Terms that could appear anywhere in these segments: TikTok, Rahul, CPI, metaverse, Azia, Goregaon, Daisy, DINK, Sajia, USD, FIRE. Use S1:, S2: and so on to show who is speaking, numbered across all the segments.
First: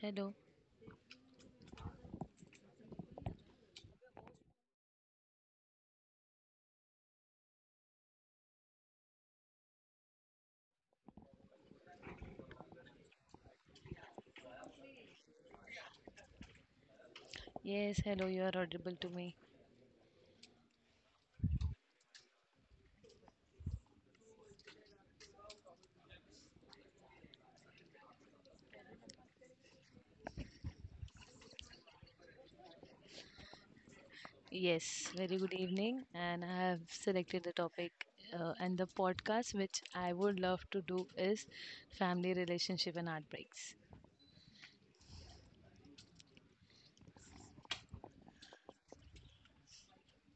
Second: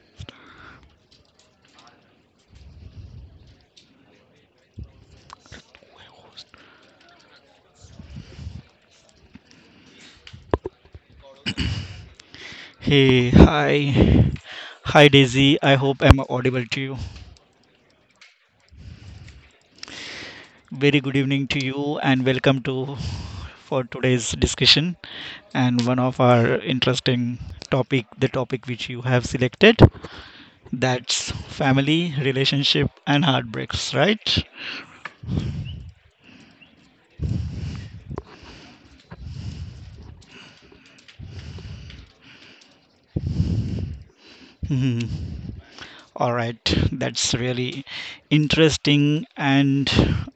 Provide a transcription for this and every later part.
S1: Hello.
S2: Hey, hi. Hi Daisy, I hope I'm audible to you.
S1: Yes, hello. You are audible to me.
S2: Very good evening to you and welcome to for today's discussion and one of our interesting topic, the topic which you have selected, that's family, relationship and heartbreaks, right?
S1: Yes, very good evening. And I have selected the topic and the podcast which I would love to do is family relationship and heartbreaks.
S2: Hmm. All right, that's really interesting and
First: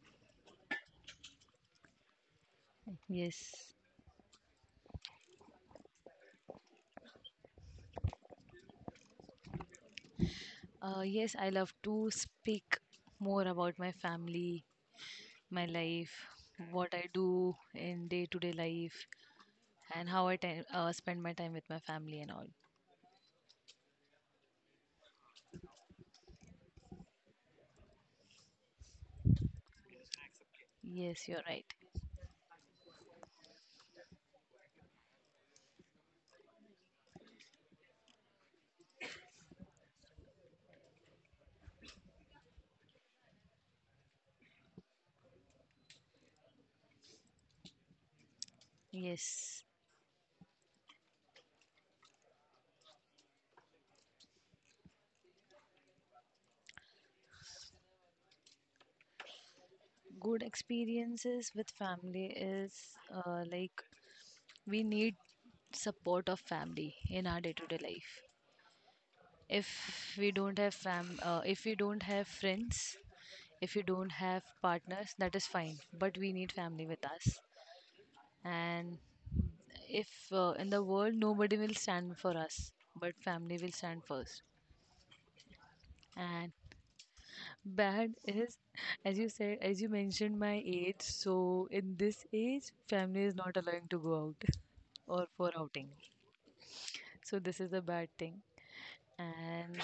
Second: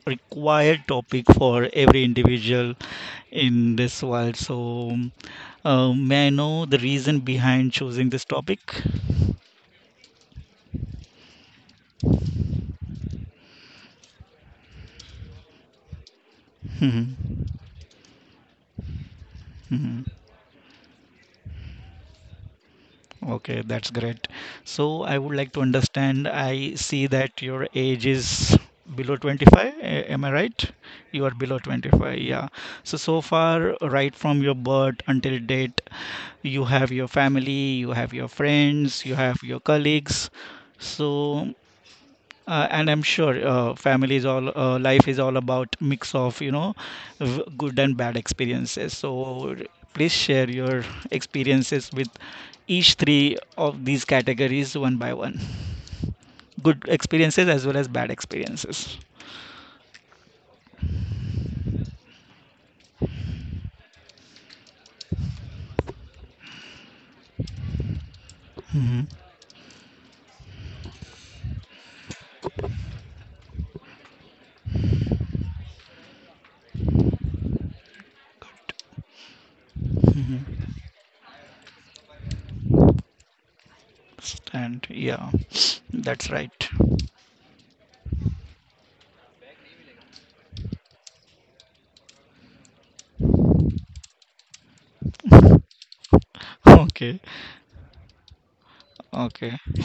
S2: required topic for every individual
S1: Yes.
S2: in this world. So, may I know the reason behind choosing this topic?
S1: Yes, I love to speak more about my family, my life, what I
S2: Mhm,
S1: do in day to day life,
S2: mhm.
S1: and how I spend my time with my family and all.
S2: Okay, that's great. So I would like to understand. I see that your age is below 25. Am I right? You
S1: Yes,
S2: are
S1: you're
S2: below
S1: right.
S2: 25. Yeah. So so far, right from your birth until date, you have your family, you have your friends, you have your colleagues. So and I'm sure family is all life is all about mix of good and bad experiences. So
S1: Yes.
S2: please share your experiences with each three of these categories one by one. Good experiences as well as bad experiences.
S1: Good experiences with family is like we need support of family in our day-to-day life.
S2: Hmm
S1: If we don't if we don't have friends, if we don't have partners, that is fine. But we need family with us. And if in the world nobody will stand for us, but family will stand first.
S2: And yeah, that's
S1: And
S2: right.
S1: Bad is, as you said, as you mentioned my age, so in this age, family is not allowing to go out or for outing.
S2: Okay,
S1: So this is a bad thing.
S2: okay,
S1: And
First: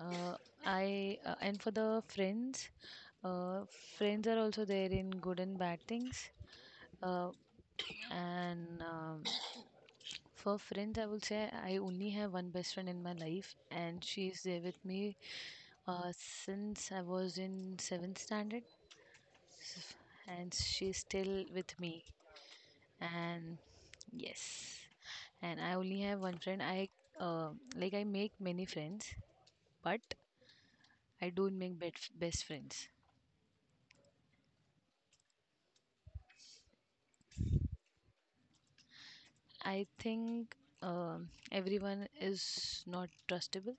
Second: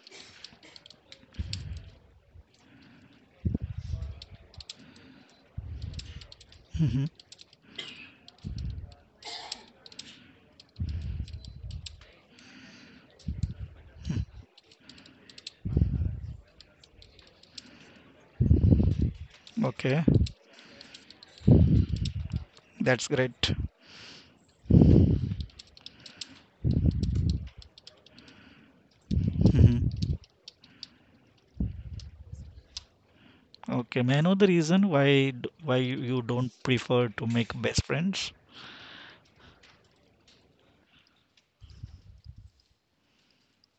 S1: uh, I and for the friends, uh, friends are also there in good and bad things.
S2: hmm
S1: Uh, and for friends, I will say I only have one best friend in my life, and she is there with me since I was in seventh standard.
S2: okay.
S1: And she's still with me,
S2: That's great.
S1: and yes, and I only have one friend. I uh, like i make many friends,
S2: Hmm
S1: but I don't make best friends.
S2: Okay, may I know the reason why why you don't prefer to make best friends?
S1: I think everyone is not trustable.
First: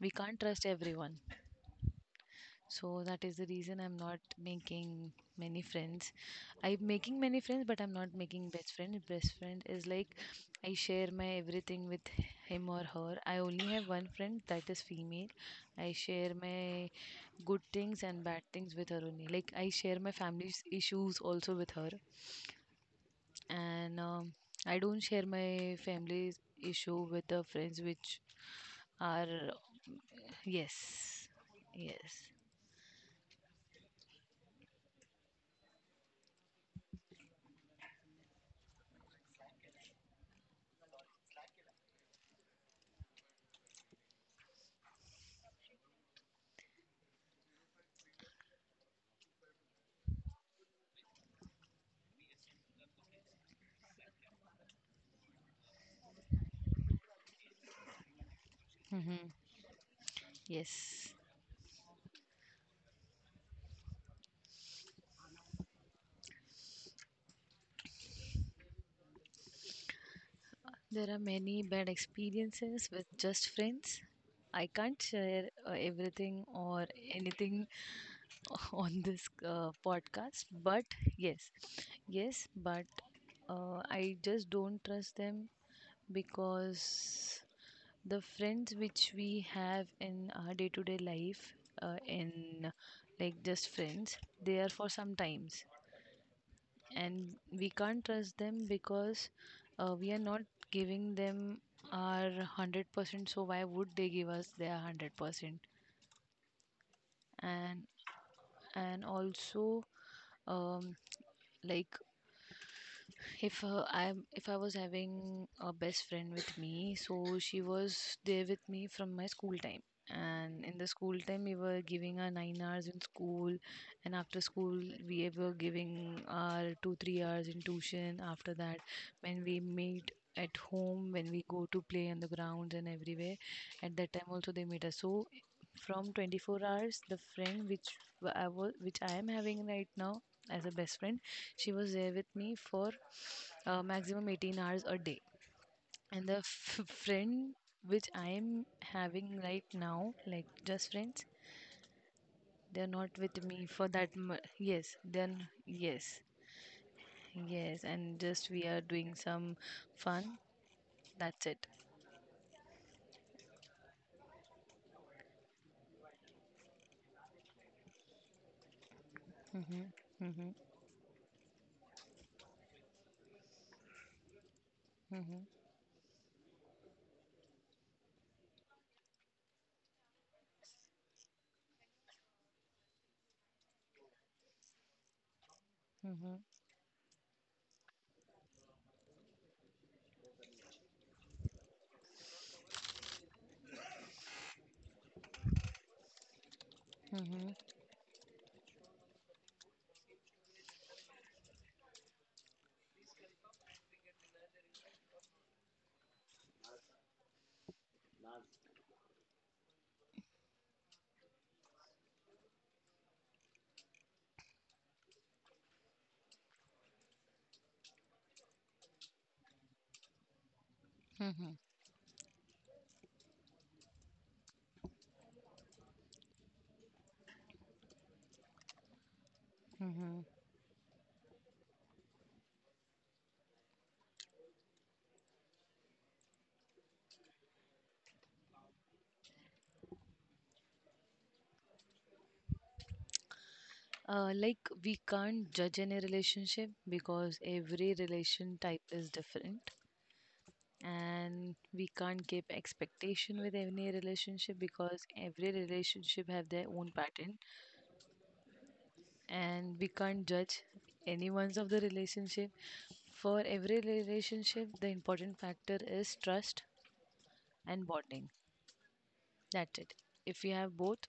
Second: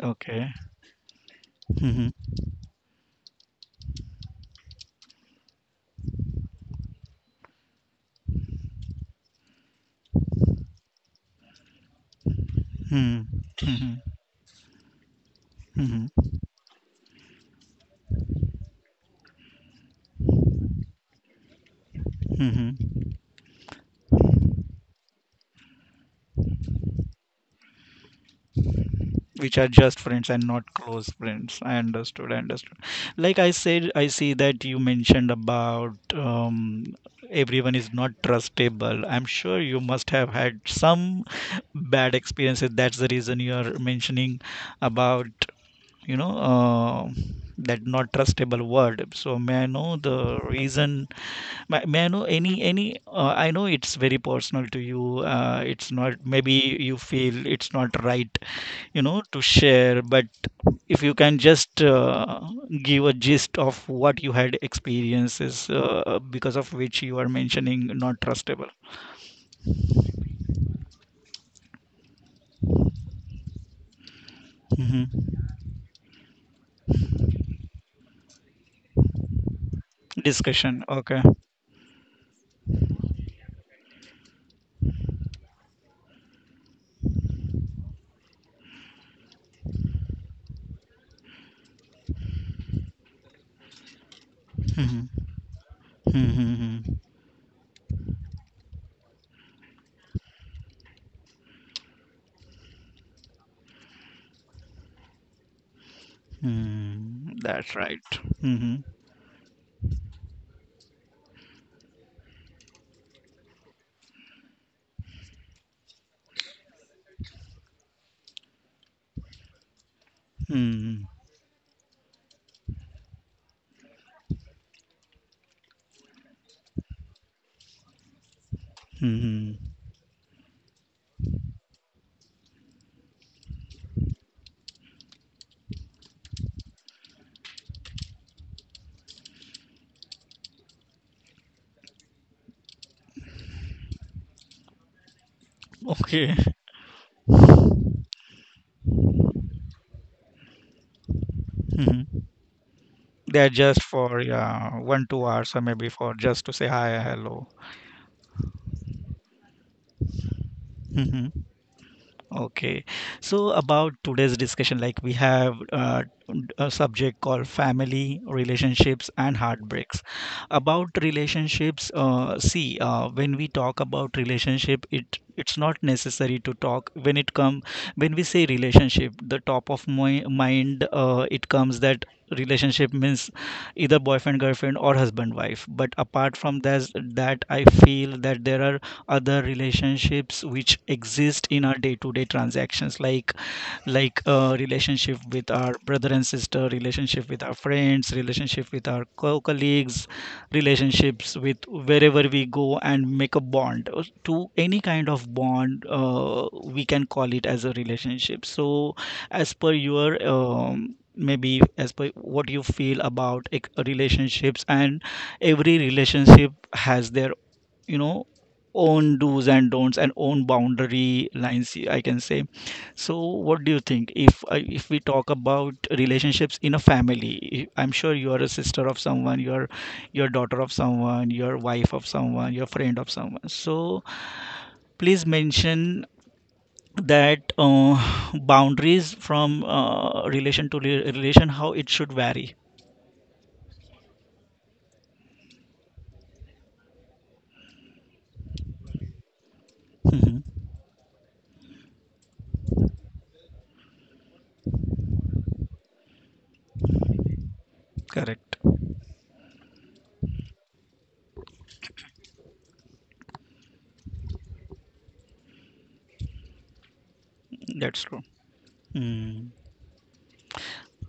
S1: We can't
S2: Okay.
S1: trust everyone.
S2: Mhm,
S1: So that is the reason I'm not making many friends. I'm making many friends, but I'm not making best friend. Best friend is like I share my everything with him or her.
S2: mhm,
S1: I only have
S2: mhm,
S1: one friend that is female. I
S2: mhm,
S1: share my good things and bad things with her only. Like I share my family's issues also with her.
S2: mhm.
S1: And I don't share my family's issue with the friends which are.
S2: Which are just friends and not close
S1: Yes,
S2: friends. I
S1: yes.
S2: understood. I understood. Like I said, I see that you mentioned about everyone is not trustable. I'm sure you must have had some bad experiences. That's the reason you are mentioning about you know uh, that not trustable word. So may I know the reason? May I know any any? I know it's very personal to you. It's not maybe you feel it's not right, you know,
S1: Hmm,
S2: to share, but if
S1: yes.
S2: you can just give a gist of what you had experiences because of which you are mentioning not trustable.
S1: There are many bad experiences with just friends. I can't
S2: Hmm
S1: share everything or anything on this podcast,
S2: discussion,
S1: but
S2: okay.
S1: yes, yes. But I just don't trust them because the friends which we have in our day to day life, in like just friends, they are for some
S2: hmm
S1: times,
S2: hmm hmm
S1: and we can't trust them because we are not giving them our 100% so why would they give us their 100%.
S2: hmm That's
S1: and
S2: right. Mm-hmm.
S1: and also um, like if I was having a best friend with me, so she was there with me from my school time. And in the
S2: Mm-hmm.
S1: school time we were giving our 9 hours in school, and after school we were giving our 2 3 hours in tuition. After that, when we
S2: Mhm.
S1: meet at home, when we go to play on the grounds and everywhere, at that time also they meet us. So from 24 hours, the friend which I am having right now as a best friend, she was there with me for maximum 18 hours a day. And
S2: Okay.
S1: the friend which I am having right now, like just friends,
S2: Mhm.
S1: they're not with
S2: They are
S1: me
S2: just
S1: for that.
S2: for, yeah,
S1: Yes,
S2: one, two
S1: then
S2: hours, or maybe for
S1: yes,
S2: just to say hi, hello.
S1: yes, and just we are doing some fun.
S2: Mhm.
S1: That's it.
S2: Okay. So about today's discussion, like we have a subject called family, relationships, and heartbreaks.
S1: Mhm,
S2: About relationships, see, when we talk about relationship,
S1: mhm,
S2: it's not necessary to talk when it come when we say relationship, the top of my mind it comes that relationship means either boyfriend girlfriend or husband wife, but apart
S1: mhm,
S2: from that, I feel that there are other relationships which exist in our day-to-day transactions, like relationship with our brother and sister, relationship with
S1: mhm,
S2: our friends, relationship with our colleagues, relationships with wherever we go and make a bond, to any kind of bond, we can call it as a relationship. So as per your maybe as per what you feel about relationships, and every relationship has their, you know, own do's and don'ts and own boundary
S1: mhm,
S2: lines, I can say. So what do you think if if we talk about relationships in a family? I'm sure you are a sister of someone, you're
S1: mhm.
S2: your daughter of someone, your wife of someone, your friend of someone. So please mention that boundaries from relation to relation, how it should vary.
S1: Like we can't judge any relationship because every relation type is different.
S2: Mhm.
S1: And we can't keep expectation with any relationship because every relationship have their own pattern.
S2: Correct.
S1: And we can't judge anyone's of the relationship. For every relationship, the important factor is trust and
S2: That's true.
S1: bonding.
S2: Mm.
S1: That's it. If we have both,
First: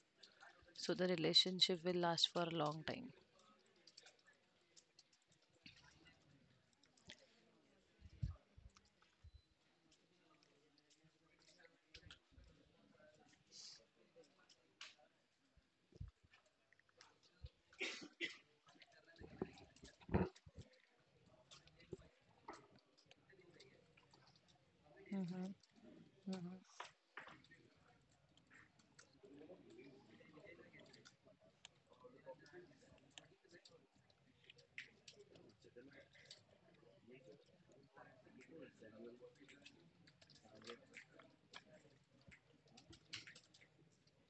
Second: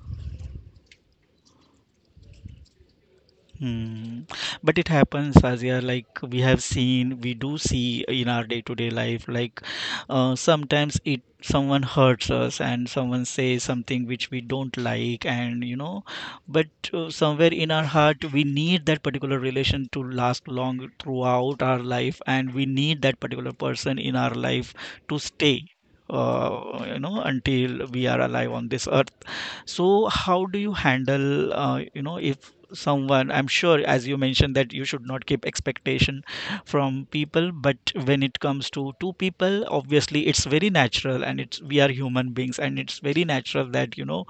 S1: so the relationship will last for a long time.
S2: Hmm. But it happens, Azia, like we have seen, we do see in our day-to-day life, like sometimes it someone hurts us and someone says something which we don't like, and you know, but somewhere in our heart, we need that particular relation to last long throughout our life, and we need that particular person in our life to
S1: Mm-hmm.
S2: stay.
S1: Mm-hmm.
S2: You know, until we are alive on this earth. So, how do you handle, you know, if someone, I'm sure, as you mentioned, that you should not keep expectation from people. But when it comes to two people, obviously, it's very natural, and it's we are human beings, and it's very natural that, you know,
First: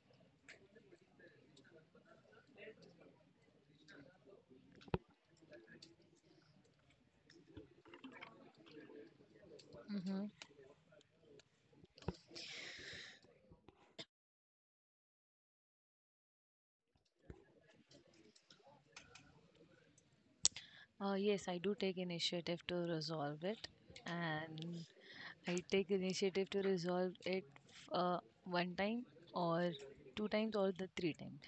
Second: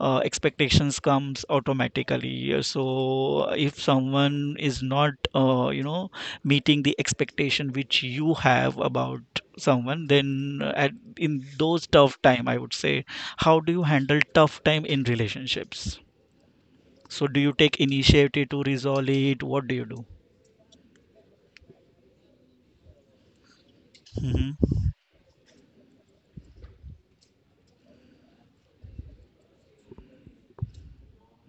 S2: expectations comes automatically. So if someone is not you know, meeting the expectation which you have about someone, then at in those tough time, I would say, how do you handle tough time in relationships? So do you take initiative to resolve it? What do you do?
S1: Yes, I do take initiative to resolve it,
S2: Hmm
S1: and I take initiative to resolve it one time or two times or the three times,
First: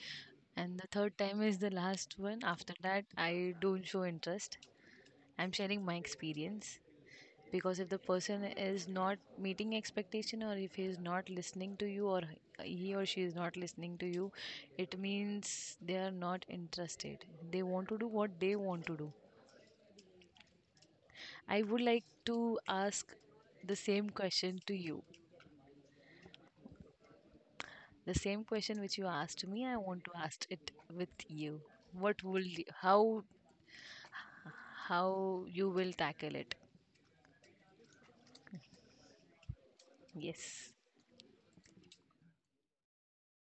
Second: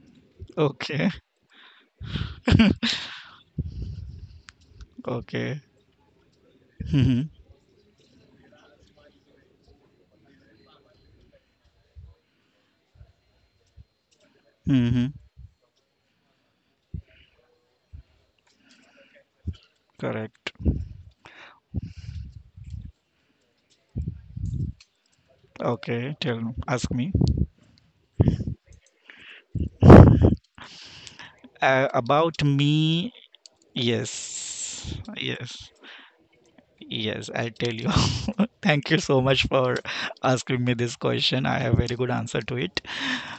S1: and the
S2: Okay.
S1: third time is the last one. After that, I don't show interest. I'm
S2: Okay.
S1: sharing my experience
S2: hmm
S1: because if the person is not meeting expectation, or if he is not listening to you, or he or she is not listening to you, it
S2: hmm
S1: means they are not interested. They want to do what they want to do.
S2: Correct.
S1: I would like to ask the same question to you.
S2: Okay. Tell me. Ask me.
S1: The same question which you asked me, I want to ask it with you. What will
S2: About
S1: y-
S2: me. Yes.
S1: how you
S2: Yes.
S1: will tackle it?
S2: Yes, I'll tell you. Thank you so much for asking
S1: Yes.
S2: me this question. I have very good answer to it.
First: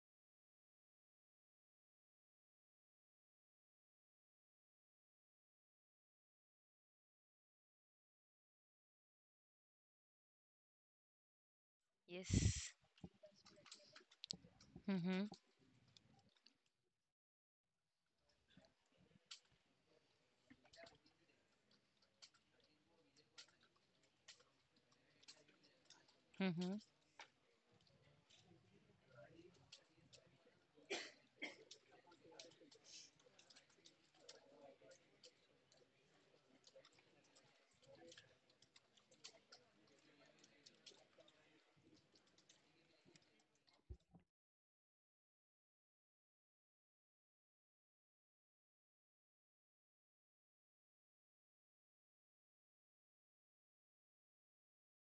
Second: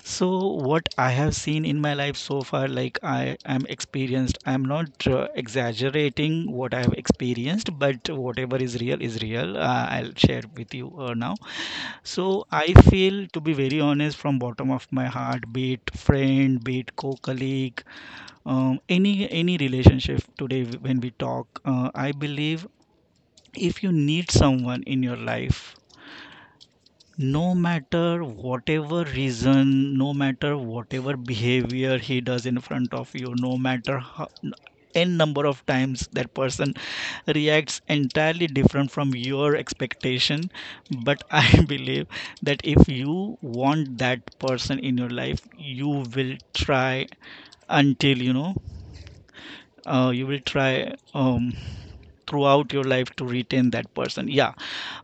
S2: So what I have seen in my life so far, like I am experienced, I'm not exaggerating what I've experienced, but whatever is real is real. I'll share with you now. So I
S1: Yes.
S2: feel, to be very honest, from bottom of my
S1: Mhm.
S2: heart, be it friend, be it co-colleague, any relationship today when we talk, I believe, if you need someone in your life,
S1: Mhm.
S2: no matter whatever reason, no matter whatever behavior he does in front of you, no matter how n number of times that person reacts entirely different from your expectation, but I believe that if you want that person in your life, you will try until, you know, you will try throughout your life to retain that person. Yeah,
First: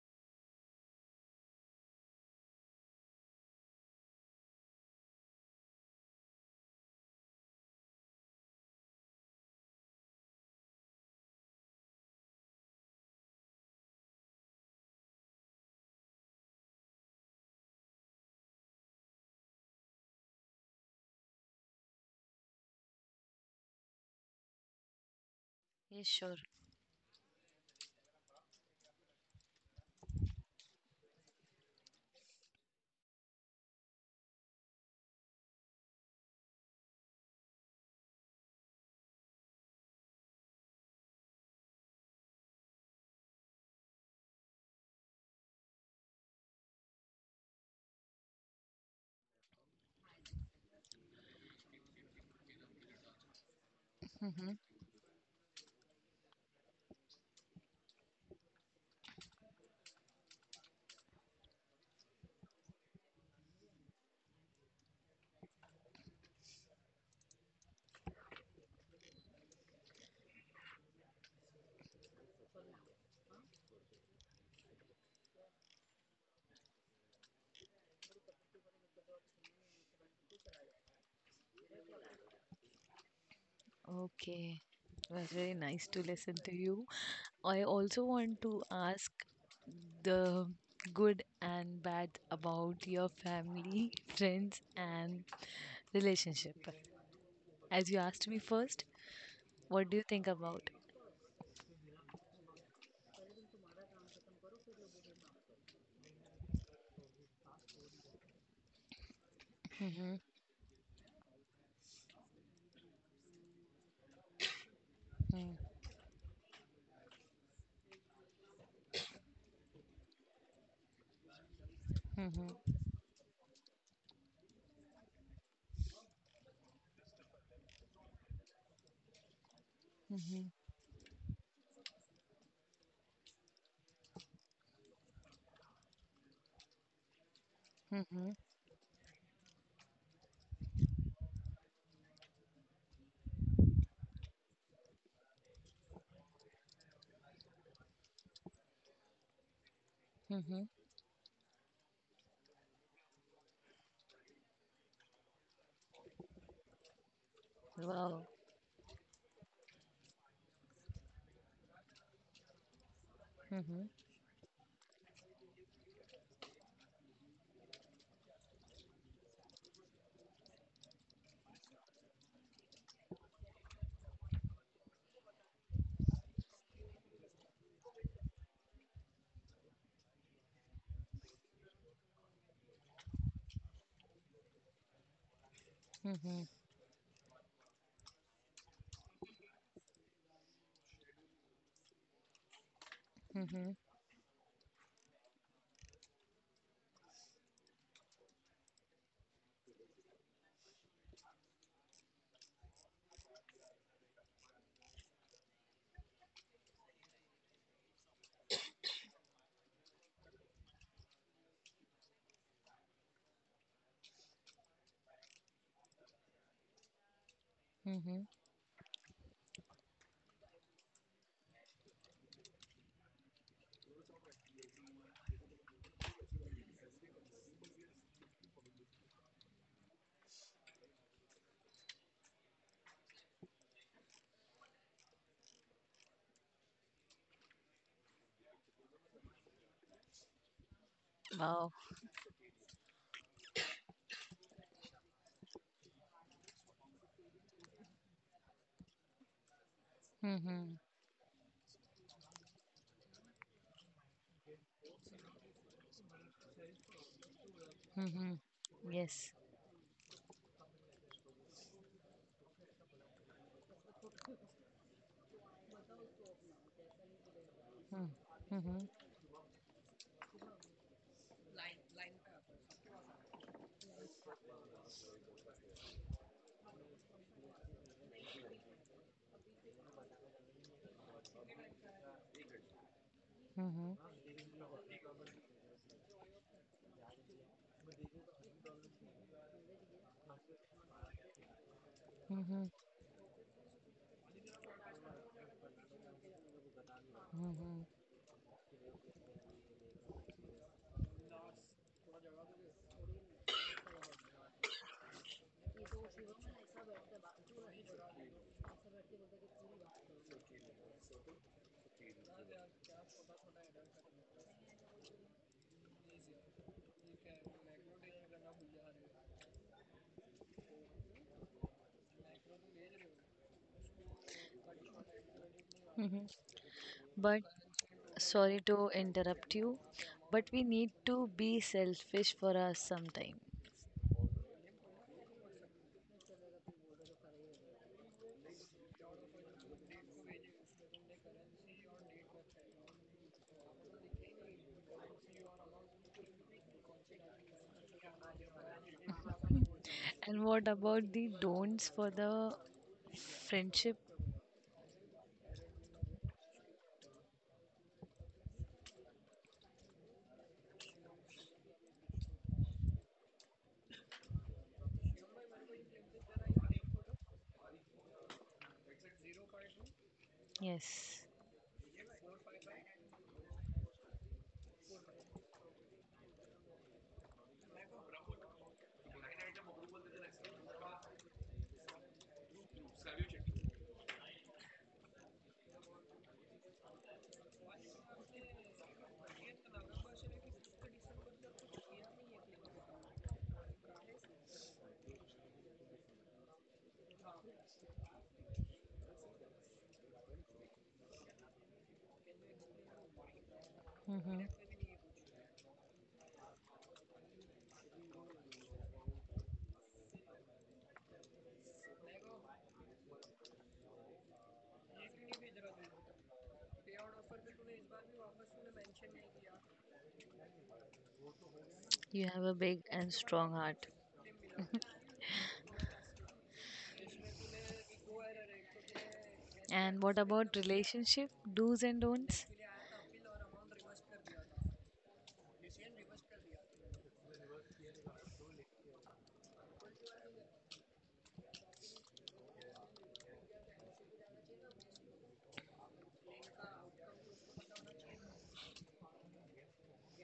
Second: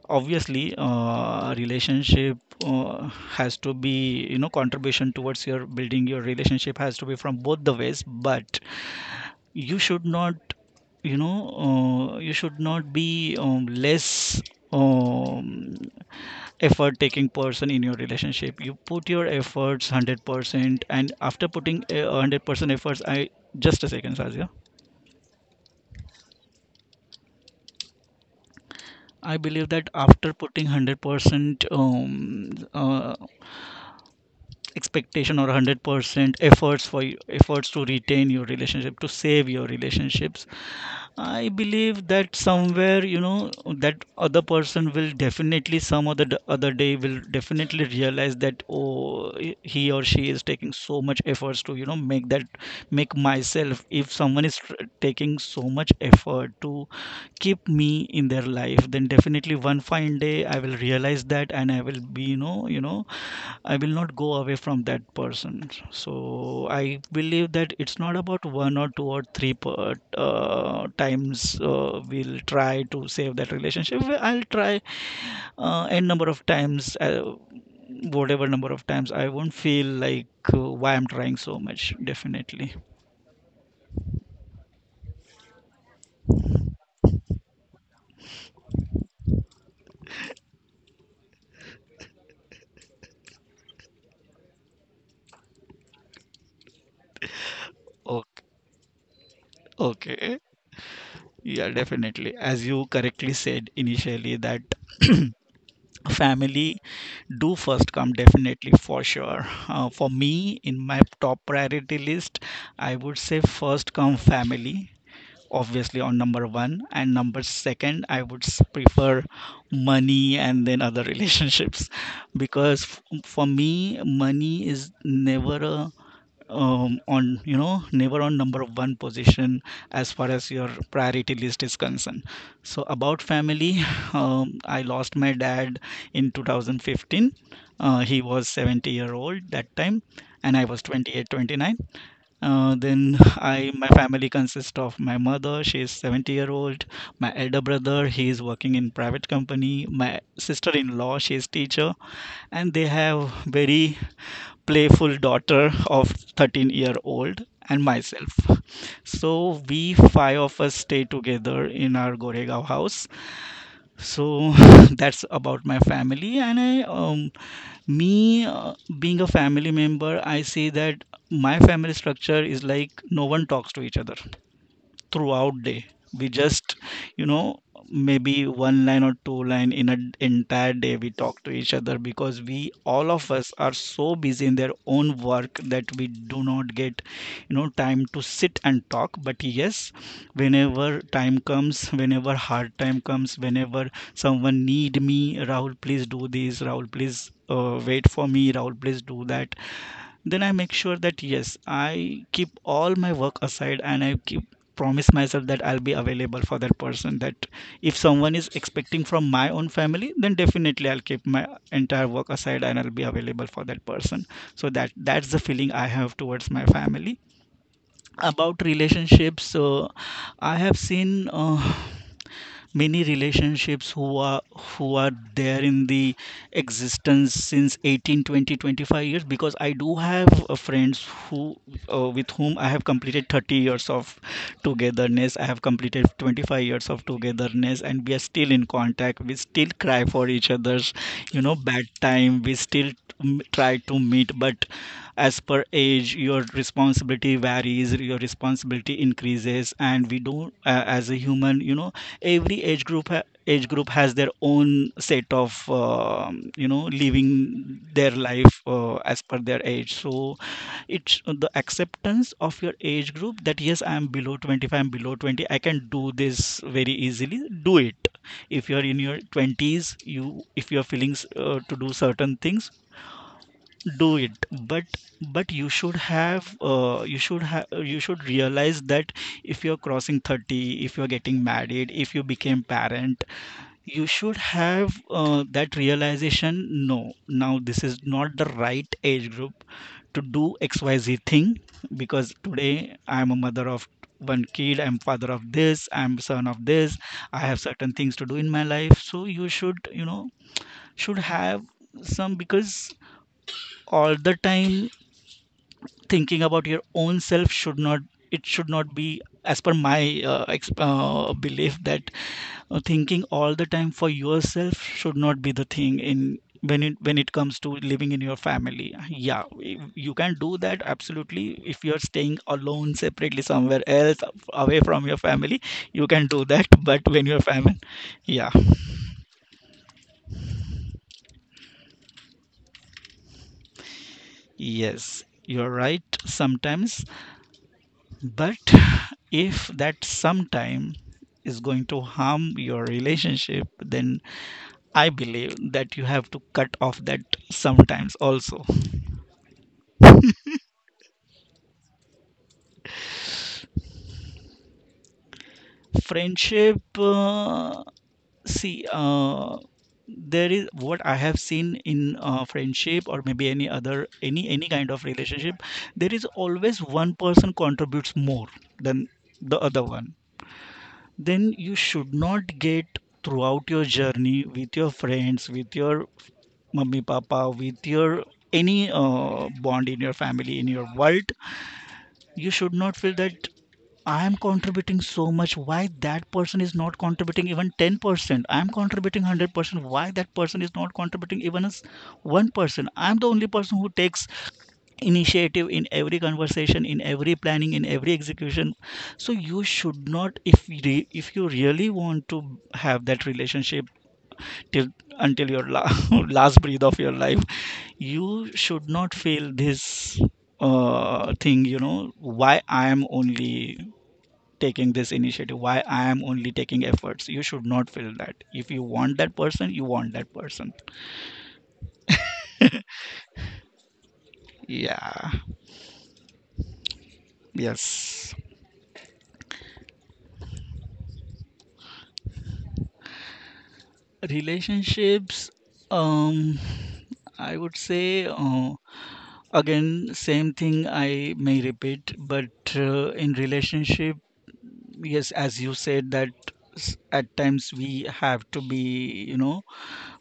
S2: obviously, relationship has to be, you know, contribution towards your building your relationship has to be from both the ways, but you should not, you know, you should not be less um, effort taking person in your relationship. You put your efforts 100%, and after putting 100% efforts, I just a second Sazia.
S1: Yes, sure.
S2: I believe that after putting 100% expectation or 100% efforts for efforts to retain your relationship, to save your relationships, I believe that somewhere, you know, that other person will definitely, some other other day, will definitely realize that, oh, he or she is taking so much efforts to, you know, make that make myself. If someone
S1: Mhm.
S2: is taking so much effort to keep me in their life, then definitely one fine day I will realize that, and I will be, you know, you know, I will not go away from that person. So I believe that it's not about one or two or three times. Uh, we'll try to save that relationship. Well, I'll try n number of times. Uh, whatever number of times, I won't feel like why I'm trying so much, definitely.
S1: Okay. Was very nice to listen to you. I also want to ask the good and bad about your family, friends, and relationship. As you asked me
S2: Okay.
S1: first, what do you think
S2: Okay.
S1: about?
S2: Yeah, definitely. As you correctly said initially, that family do first come, definitely for sure. For
S1: Mhm,
S2: me, in my top priority list, I would say first come family,
S1: mm,
S2: obviously on number one, and number second, I would prefer money and then other relationships,
S1: mhm,
S2: because for me, money is never a on, you know, never on number one position as far
S1: mhm,
S2: as your priority list is concerned. So about family, I lost my dad in 2015. Uh, he
S1: mhm,
S2: was 70-year-old that time, and I was 28 29. Uh, then I my family consists of my mother, she is 70-year old, my elder brother, he is working in private company, my
S1: mhm.
S2: sister in law, she is teacher, and they have very playful daughter of 13-year old, and
S1: Wow.
S2: myself. So we five of us stay together in our Goregaon house.
S1: Mhm,
S2: So that's about my family, and I me being a family member, I say that my family structure is like no one talks to each other throughout day, we just, you know, maybe one line or two line in an entire day we talk to each other, because we all of us are so busy in their own work that we
S1: mhm,
S2: do not get, you know, time to sit and talk. But yes, whenever time comes, whenever hard time comes,
S1: mhm,
S2: whenever someone need me, Rahul please do this, Rahul please wait for me, Rahul please do that, then I make sure that yes, I keep all my work aside, and I keep promise myself that I'll be available for that person, that if someone is expecting from my own family, then definitely I'll keep my entire work aside, and I'll be available for that person. So that's the feeling I have towards my family.
S1: mhm.
S2: About relationships, so I have seen many relationships who are there in the existence since 18 20 25 years, because I do have friends who with whom I have completed 30 years of togetherness, I have completed 25 years of togetherness, and we are still in contact, we still cry for each other's, you know,
S1: Wow.
S2: bad time, we still mm, try to meet, but as per age your responsibility varies, your responsibility increases, and we don't
S1: Mhm,
S2: as a human, you know, every age group age group has their own set of you know, living their
S1: mhm.
S2: life as
S1: Yes.
S2: per their age. So it's The acceptance of your age group that yes, I am below 25, I'm below 20, I can do this very easily, do
S1: Mm,
S2: it. If you're
S1: mhm,
S2: in your 20s, you if you're feeling to do certain things, do it. But but you should have you should have, you should realize that if you're crossing 30, if you're getting married, if you became parent,
S1: mhm,
S2: you should have that realization, no, now this is not the right age group to do XYZ thing. Because
S1: mhm,
S2: today I'm a mother of one kid, I'm father of this, I'm son of this, I have
S1: mhm,
S2: certain things to do in my life. So you should, you know, should have some, because all the time thinking about your own self should not, it should not be, as per my belief that thinking all the time for yourself should not be the thing in when it comes to living in your family. Yeah, you can do that absolutely. If you're staying alone separately somewhere else away from your family, you
S1: mhm.
S2: can do that, but when
S1: But
S2: you're family. Yeah.
S1: sorry to interrupt you, but we need to be selfish for us sometime.
S2: Yes, you're right, sometimes. But if that sometime is going to harm your relationship, then I believe that you have to cut off that sometimes also.
S1: And what about the don'ts for the friendship?
S2: Friendship, see, there is, what I have seen in friendship or maybe any other, any kind of relationship, there is always one person contributes more than the other one.
S1: Yes.
S2: Then you should not get throughout your journey with your friends, with your mummy papa, with your any bond in your family, in your world, you should not feel that I am contributing so much. Why that person is not contributing even 10%? I am contributing 100%. Why that person is not contributing even as 1%? I am the only person who takes initiative in every conversation, in every planning, in every execution. So you should not, if you really want to have that relationship till until your last breath of your life, you should not feel this thing, you know, why I am only taking this initiative, why I am only taking efforts. You should not feel that. If you want that person, you want that person.
S1: You have a big and strong heart.
S2: Yeah. Yes.
S1: And what about relationship do's and don'ts?
S2: Relationships, um I would say, again same thing I may repeat, but in relationship, yes, as you said that, at times we have to be, you know,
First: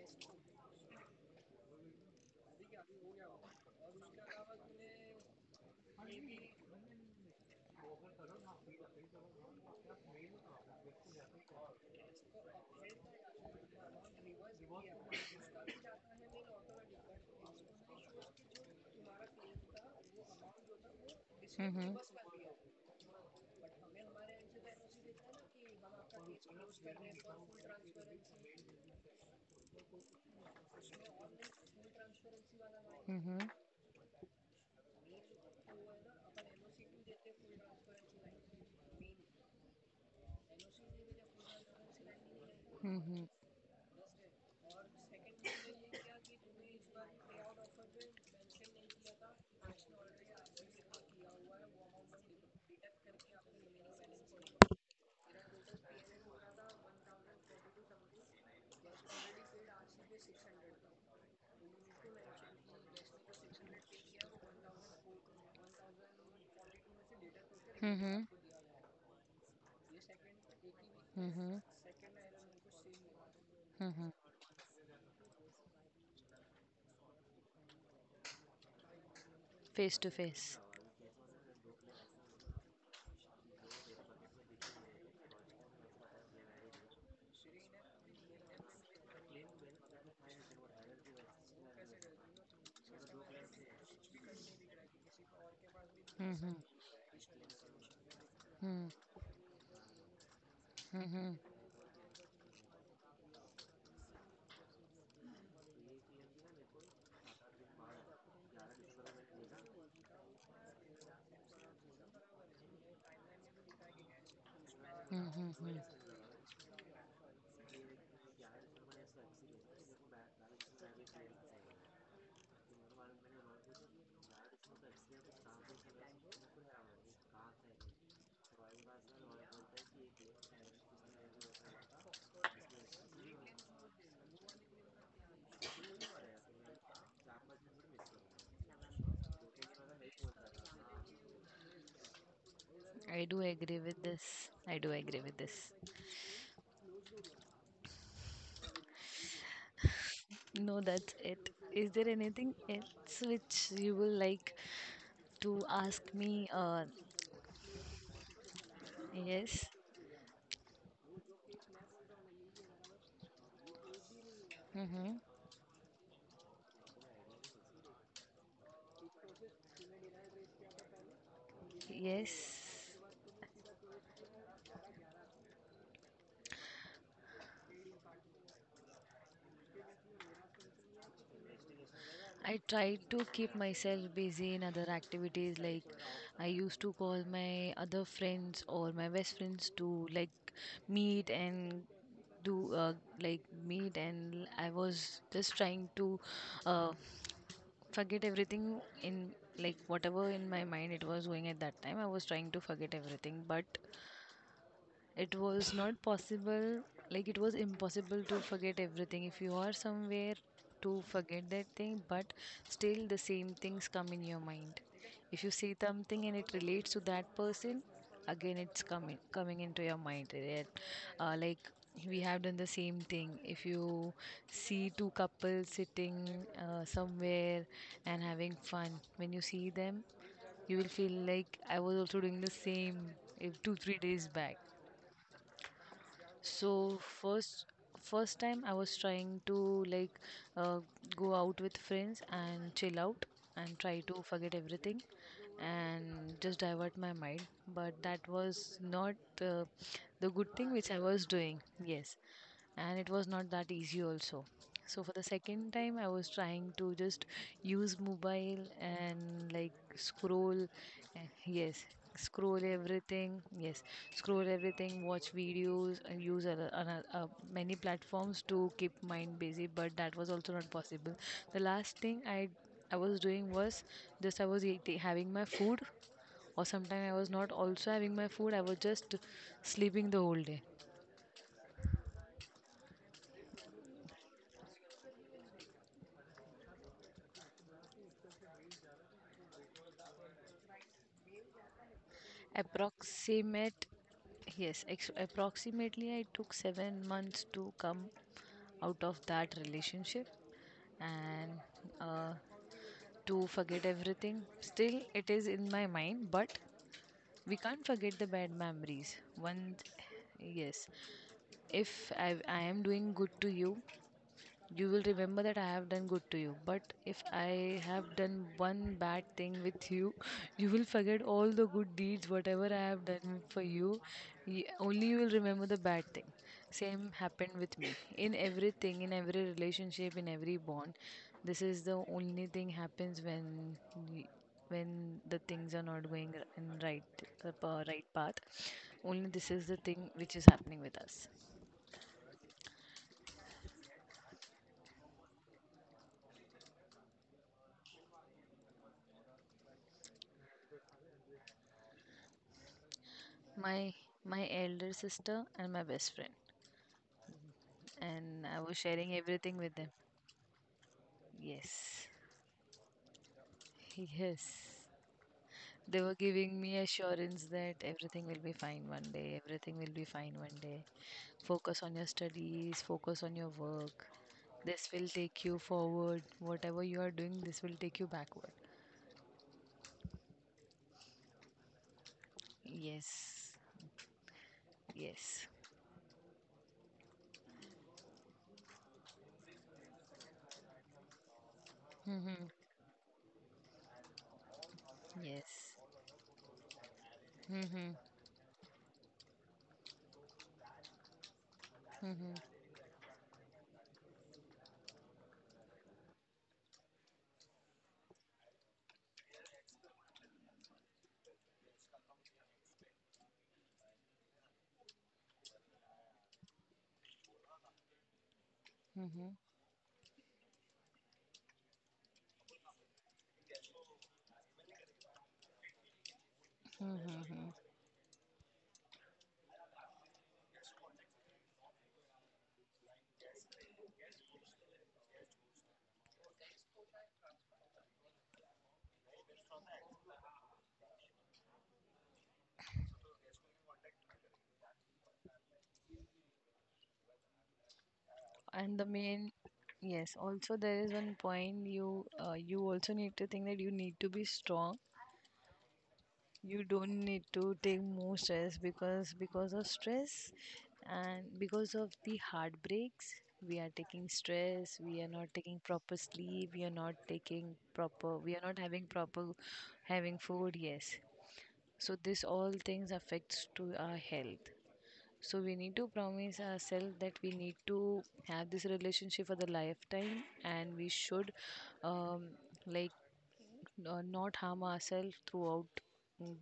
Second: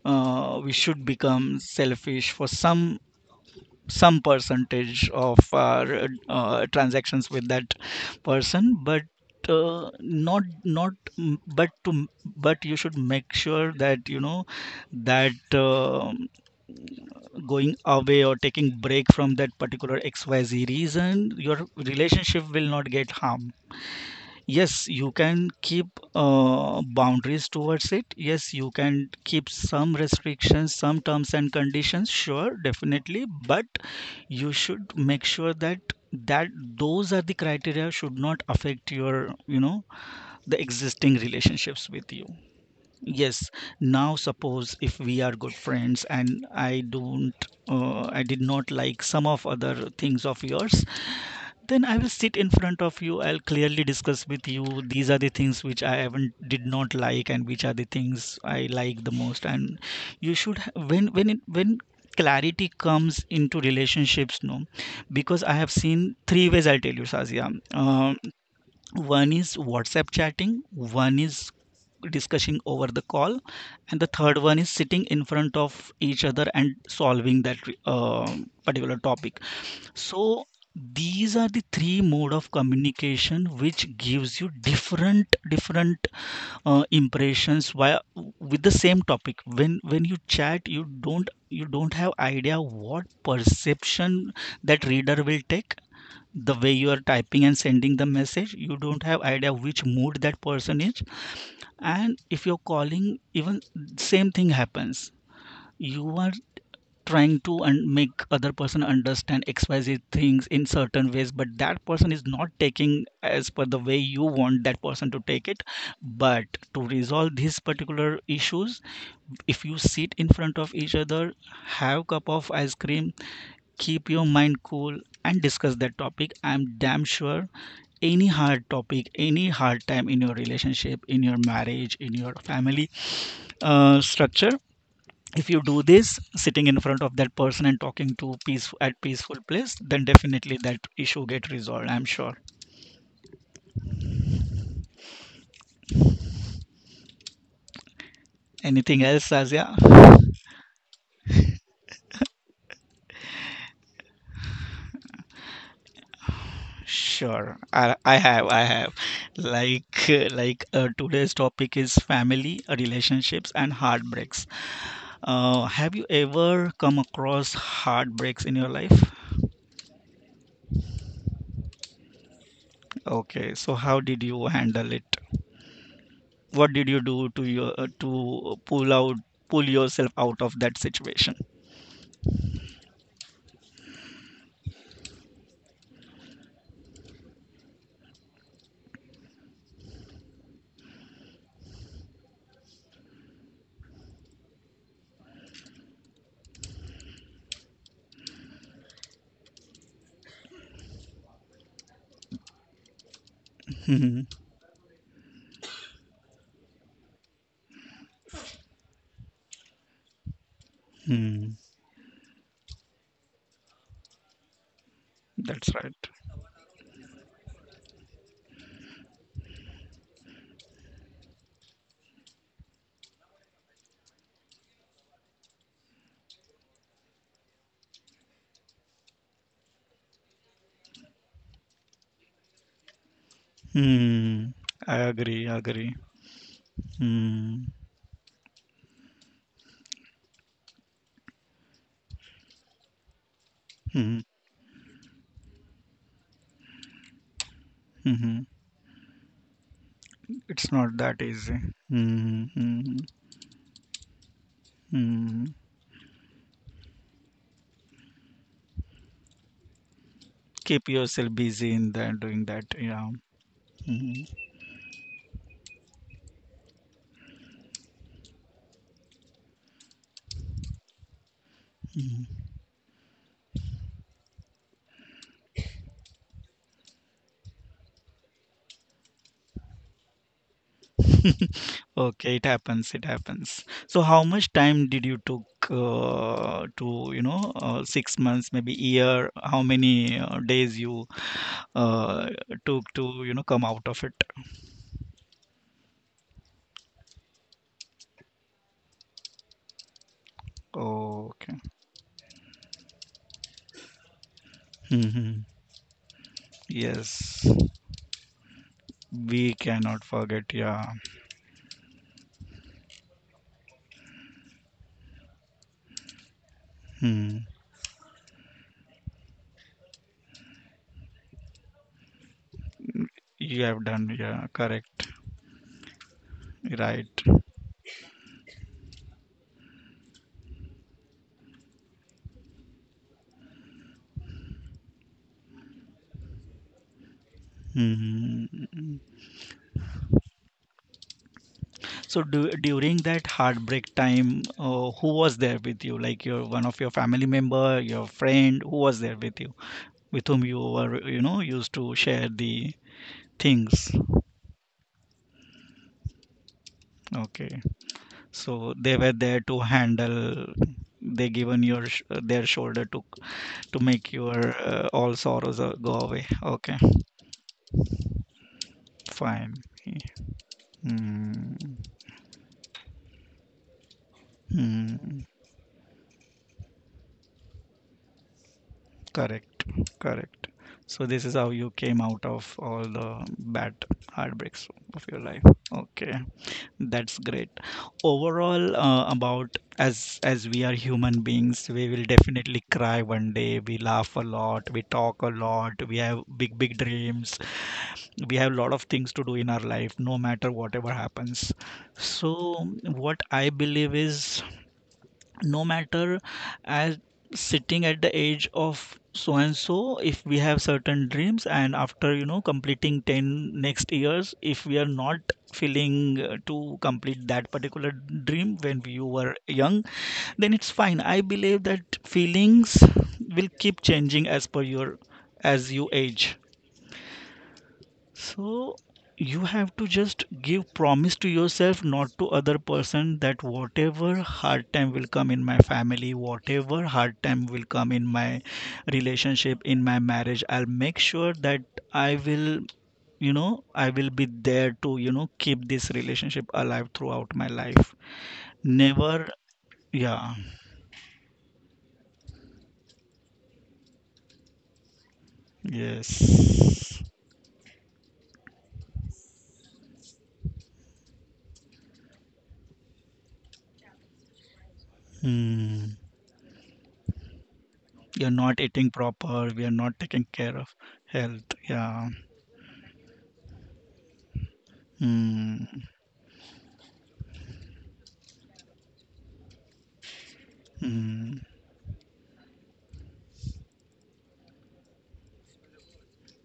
S2: we should become selfish for some percentage of our transactions with that person. But not not m- but to, but you should make sure that, you know, that going away or taking break from that particular XYZ reason, your
S1: Mm-hmm.
S2: relationship will not get harmed. Yes, you can keep boundaries towards it. Yes, you can keep some restrictions, some terms and conditions. Sure, definitely.
S1: Mm-hmm.
S2: But you should make sure that that those are the criteria should not affect your, you know, the existing relationships with you.
S1: Mm-hmm.
S2: Yes. Now, suppose if we are good friends and I don't, I did not like some of other things of yours, then I will sit in front of you. I'll clearly discuss with you. These are the things which I haven't, did not like, and which are the things I like the most. And you should when it when clarity comes into relationships, no, because I have seen three ways, I'll tell you, Sazia. Uh,
S1: Mm-hmm.
S2: One is WhatsApp chatting, one is
S1: Mm-hmm.
S2: discussing over the call, and the
S1: Mm-hmm.
S2: third one is sitting in front of each other and solving that uh, particular topic.
S1: Face to
S2: So
S1: face.
S2: these are the three mode of communication which gives you different different impressions via with the same topic. When you chat, you don't, you don't have idea what perception that reader will take, the
S1: Mm-hmm.
S2: way you are typing and sending the message, you don't have
S1: Mm-hmm.
S2: idea which mood that person is.
S1: Mm-hmm.
S2: And if you're calling, even same thing happens. You are trying to and make other person understand XYZ things in certain ways, but that person is not taking as per the way you want that person to take it.
S1: Mm-hmm.
S2: But to resolve these particular issues, if you sit in front of each other, have cup of ice cream, keep your mind cool, and discuss that topic, I'm damn sure any hard topic, any hard time in your relationship, in your marriage, in your family structure, if you do this sitting in front of that person and talking to peaceful at peaceful place, then definitely that issue get resolved, I'm sure.
S1: I do agree with this. I do agree with this.
S2: Anything else, Azia?
S1: No, that's it. Is there anything else which you will like to ask me?
S2: Sure. I have
S1: Yes.
S2: like today's topic is family, relationships and heartbreaks.
S1: Mm-hmm.
S2: Have you ever come across heartbreaks in your life?
S1: Yes.
S2: Okay, so how did you handle it? What did you do to your to pull yourself out of that situation?
S1: I try to keep myself busy in other activities. Like I used to call my other friends or my best friends to like meet and do like meet, and I was just trying to uh, forget everything in like whatever in my mind it was going at that time. I was trying to forget everything, but it was not possible. Like it was impossible to forget everything if you are somewhere to forget
S2: Hmm.
S1: that thing, but still the same things come in your mind. If you
S2: That's
S1: see
S2: right.
S1: something and it relates to that person, again it's coming into your mind, right? Like we have done the same thing. If you see two couples sitting somewhere and having fun, when you see them, you will feel like I was also doing the same if 2-3 days
S2: Hmm,
S1: back.
S2: I agree, agree.
S1: So
S2: Hmm.
S1: first time I was trying to like uh, go out with friends and chill out and try
S2: Hmm.
S1: to forget everything and just divert my mind. But that
S2: Hmm.
S1: was not uh, the good
S2: It's
S1: thing which
S2: not
S1: I
S2: that
S1: was
S2: easy.
S1: doing. Yes,
S2: Hmm. Hmm.
S1: and it was not that easy also. So for the
S2: Hmm.
S1: second time I was trying to just use mobile and like scroll.
S2: Keep yourself busy
S1: Yes,
S2: in that, doing
S1: scroll
S2: that, yeah.
S1: everything. Yes,
S2: Hmm.
S1: scroll everything, watch videos, and use many platforms to keep mind busy, but that was also not possible. The last thing
S2: Mm.
S1: I was doing was just I was eating, having my food. Or sometimes I was not also having my food, I was just sleeping the whole day.
S2: Okay, it happens, it happens. So how much time did you took to, you know, 6 months, maybe year, how many days you uh, took to, you know, come out
S1: Approximate,
S2: of it?
S1: approximately I took 7 months to come out of that relationship and
S2: Okay.
S1: uh, to forget everything. Still, it
S2: Mhm.
S1: is in my mind, but
S2: Yes.
S1: we can't forget the bad memories.
S2: We
S1: Once,
S2: cannot forget,
S1: yes,
S2: yeah.
S1: if I am doing good to you, you will remember that I have done good to you. But if
S2: Hmm.
S1: I have done one bad thing with you, you will forget all the good deeds, whatever I have done
S2: You
S1: for
S2: have
S1: you.
S2: done, yeah, correct.
S1: Only you will remember the bad thing. Same
S2: Right.
S1: happened with me. In everything, in every relationship, in every bond, this is the only thing happens when y- when the things are not going in right path.
S2: Hmm.
S1: Only this is the thing which is happening with us.
S2: So do, during that heartbreak time, who was there with you, like your one of your family member, your friend, who was there with you, with whom you were, you know, used to share the things?
S1: My my elder sister and my best friend,
S2: Okay.
S1: and I
S2: So
S1: was
S2: they were
S1: sharing
S2: there to
S1: everything with them.
S2: handle, they given your
S1: Yes,
S2: their shoulder to make your
S1: yes.
S2: all sorrows go
S1: They were
S2: away.
S1: giving
S2: Okay,
S1: me assurance that everything will be fine one day,
S2: fine.
S1: everything will be fine one day.
S2: Mm.
S1: Focus on your studies, focus on your work. This will
S2: Hmm,
S1: take you forward. Whatever you are doing, this will take you backward.
S2: correct, correct. So this is how you came out of all the
S1: Yes,
S2: bad heartbreaks of your life.
S1: yes.
S2: Okay, that's great. Overall, about as we are human beings, we will
S1: Mm-hmm.
S2: definitely cry one day. We laugh a lot, we talk a
S1: Yes.
S2: lot, we have big big dreams.
S1: Mm-hmm.
S2: We have a lot of things to do in our life, no matter whatever happens. So
S1: Mm-hmm.
S2: what I believe is, no matter as sitting at the age of so and so, if we have certain dreams and after, you know, completing 10 next years, if we are not feeling to complete that particular dream when we
S1: Mm-hmm.
S2: were young, then it's fine. I believe that feelings will keep changing as per your, as you age.
S1: Mm-hmm.
S2: So you have to just give promise to yourself, not to other person, that whatever hard time will come in my family, whatever hard time will come in my relationship, in my marriage, I'll make sure that I will, you know, I will be there to, you know, keep this relationship alive throughout my life.
S1: And the
S2: Never,
S1: main, yes,
S2: yeah,
S1: also there is one point you also need to think that you need to be strong. You don't
S2: yes.
S1: need to take more stress, because of stress and because of the heartbreaks we are taking stress, we are not taking
S2: Hmm.
S1: proper sleep,
S2: You're
S1: we are
S2: not
S1: not having
S2: eating
S1: proper
S2: proper, we are not
S1: having
S2: taking care
S1: food.
S2: of
S1: Yes.
S2: health.
S1: So
S2: Yeah.
S1: this all things affects to our health. So we
S2: Hmm.
S1: need to promise ourselves that we need to have this relationship for the lifetime, and we should
S2: Mm,
S1: um, like not harm ourselves throughout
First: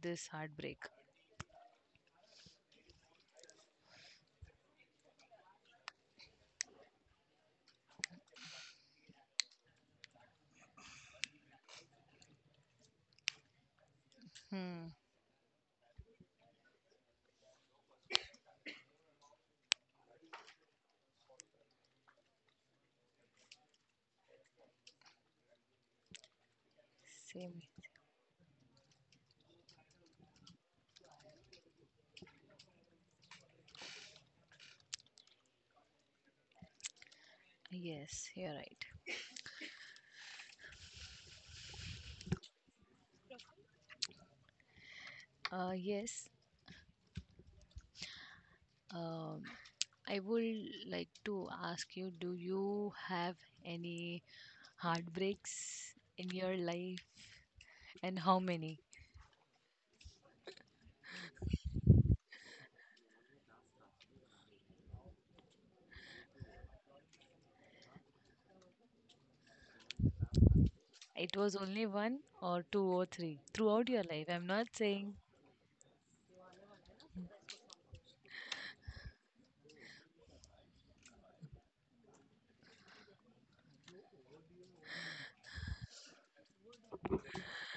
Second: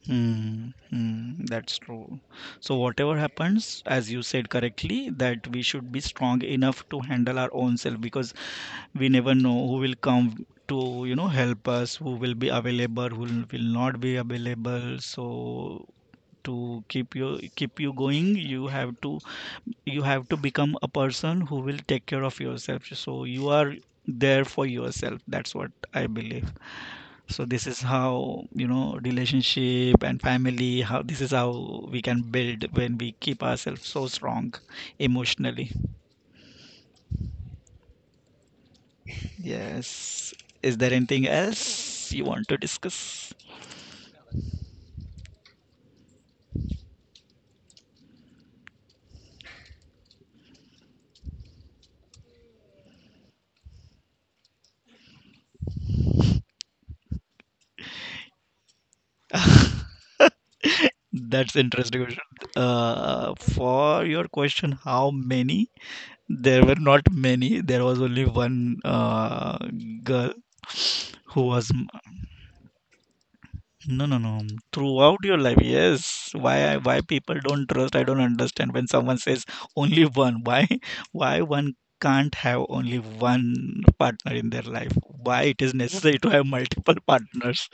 S1: this heartbreak.
S2: that's true. So, whatever happens, as you said correctly, that we should be strong enough to handle our own self, because we never know who will come to, you know, help us, who will be available, who will not be
S1: Hmm.
S2: available. So, to keep you going, you have to, you have to become a person who will take care of yourself. So, you are there for yourself. That's what I believe. So
S1: Same.
S2: this is how, you know, relationship and family, how, this is how we can build when we keep ourselves so strong emotionally.
S1: Yes, you're right.
S2: Yes. Is there anything else you want to discuss?
S1: Yes. Um, I would like to ask you, do you have any heartbreaks in your life, and how many?
S2: That's interesting question. For your question, how many? There were not many. There was only one, girl
S1: It
S2: who
S1: was
S2: was,
S1: only one or two or three throughout your
S2: no, no,
S1: life.
S2: no.
S1: I'm not saying.
S2: Throughout your life, yes. Why, why people don't trust? I don't understand. When someone says only one, why, why one can't have only one partner in their life? Why it is necessary to have multiple partners?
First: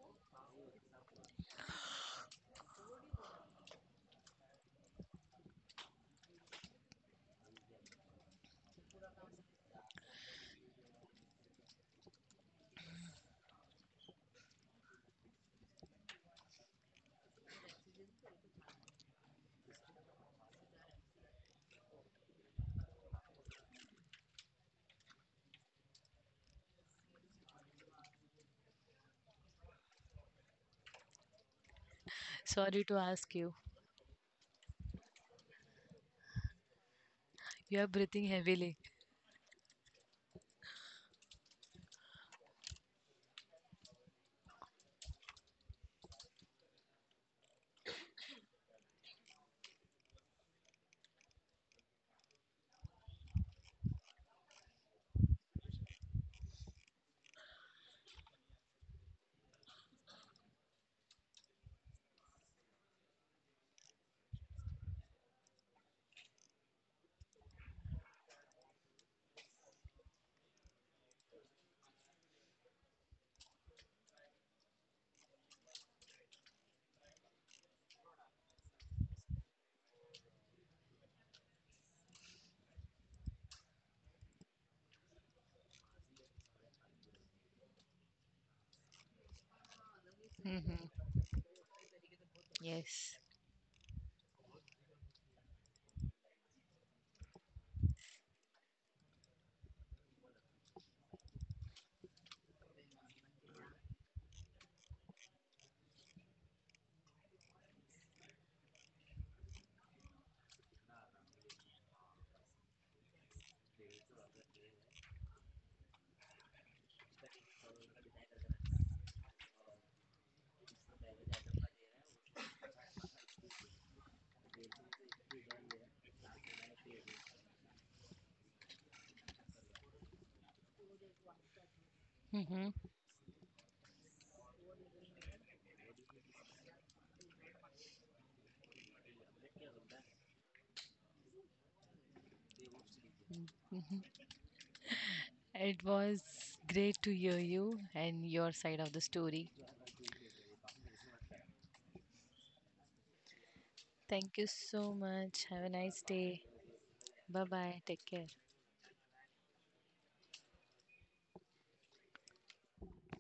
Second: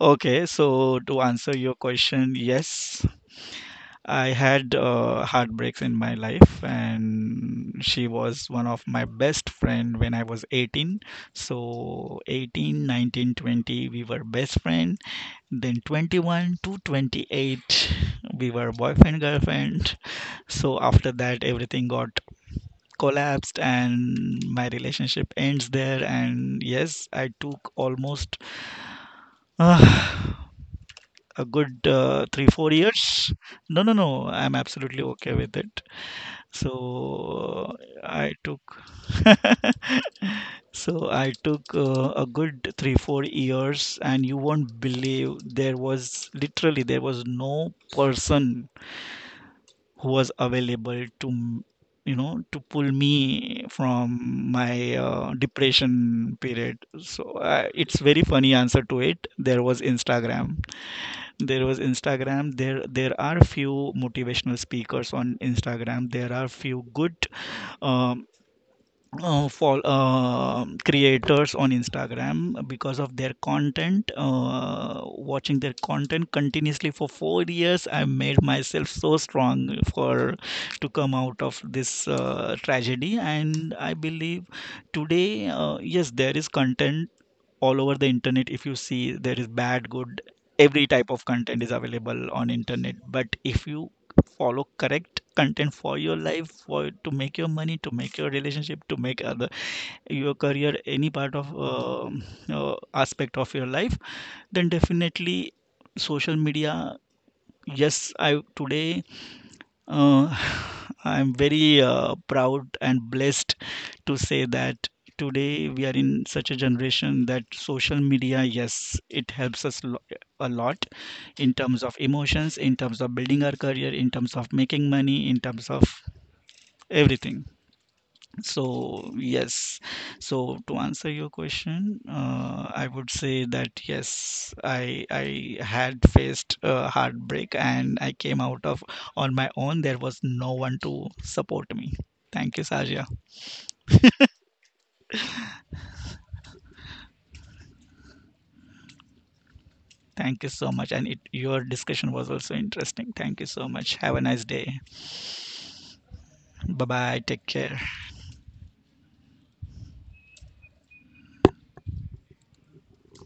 S2: Okay, so to answer your question, yes, I had heartbreaks in my life, and she was one of my best friend when I was 18. So 18, 19, 20, we were best friends, then 21 to 28, we were boyfriend, girlfriend. So after that, everything got collapsed and my relationship ends there. And yes, I took almost uh, a good three, four
S1: Sorry to
S2: years.
S1: ask you.
S2: No, no, no, I'm absolutely okay with it. So
S1: You are breathing
S2: I took
S1: heavily.
S2: so I took a good three, 4 years, and you won't believe there was literally there was no person who was available to you know, to pull me from my depression period. So it's very funny answer to it. There was Instagram. There was Instagram. There are few motivational speakers on Instagram. There are few good um, for creators on Instagram because of their content. Watching their content continuously for 4 years, I made myself so strong for to come out of this tragedy, and I believe today, yes, there is content all over the internet. If you see, there is bad, good, every
S1: Mm-hmm.
S2: type of content is available on internet.
S1: Yes.
S2: But if you follow correct content for your life, for to make your money, to make your relationship, to make other, your career, any part of uh, aspect of your life, then definitely social media, yes, I today, uh, I'm very proud and blessed to say that today we are in such a generation that social media, yes, it helps us a lot in terms of emotions, in terms of building our career, in terms of making money, in terms of everything. So, yes. So to answer your question,
S1: Hmm.
S2: I would say that yes, I had faced a heartbreak and I came out of on my own. There was no one to support me. Thank you, Sajia.
S1: It was great to hear you and your side of the story.
S2: Thank you so much. And it, your discussion was also interesting. Thank you so much. Have a
S1: Thank
S2: nice
S1: you
S2: day.
S1: so much. Have a nice day.
S2: Bye bye.
S1: Bye
S2: Take care.
S1: bye. Take care.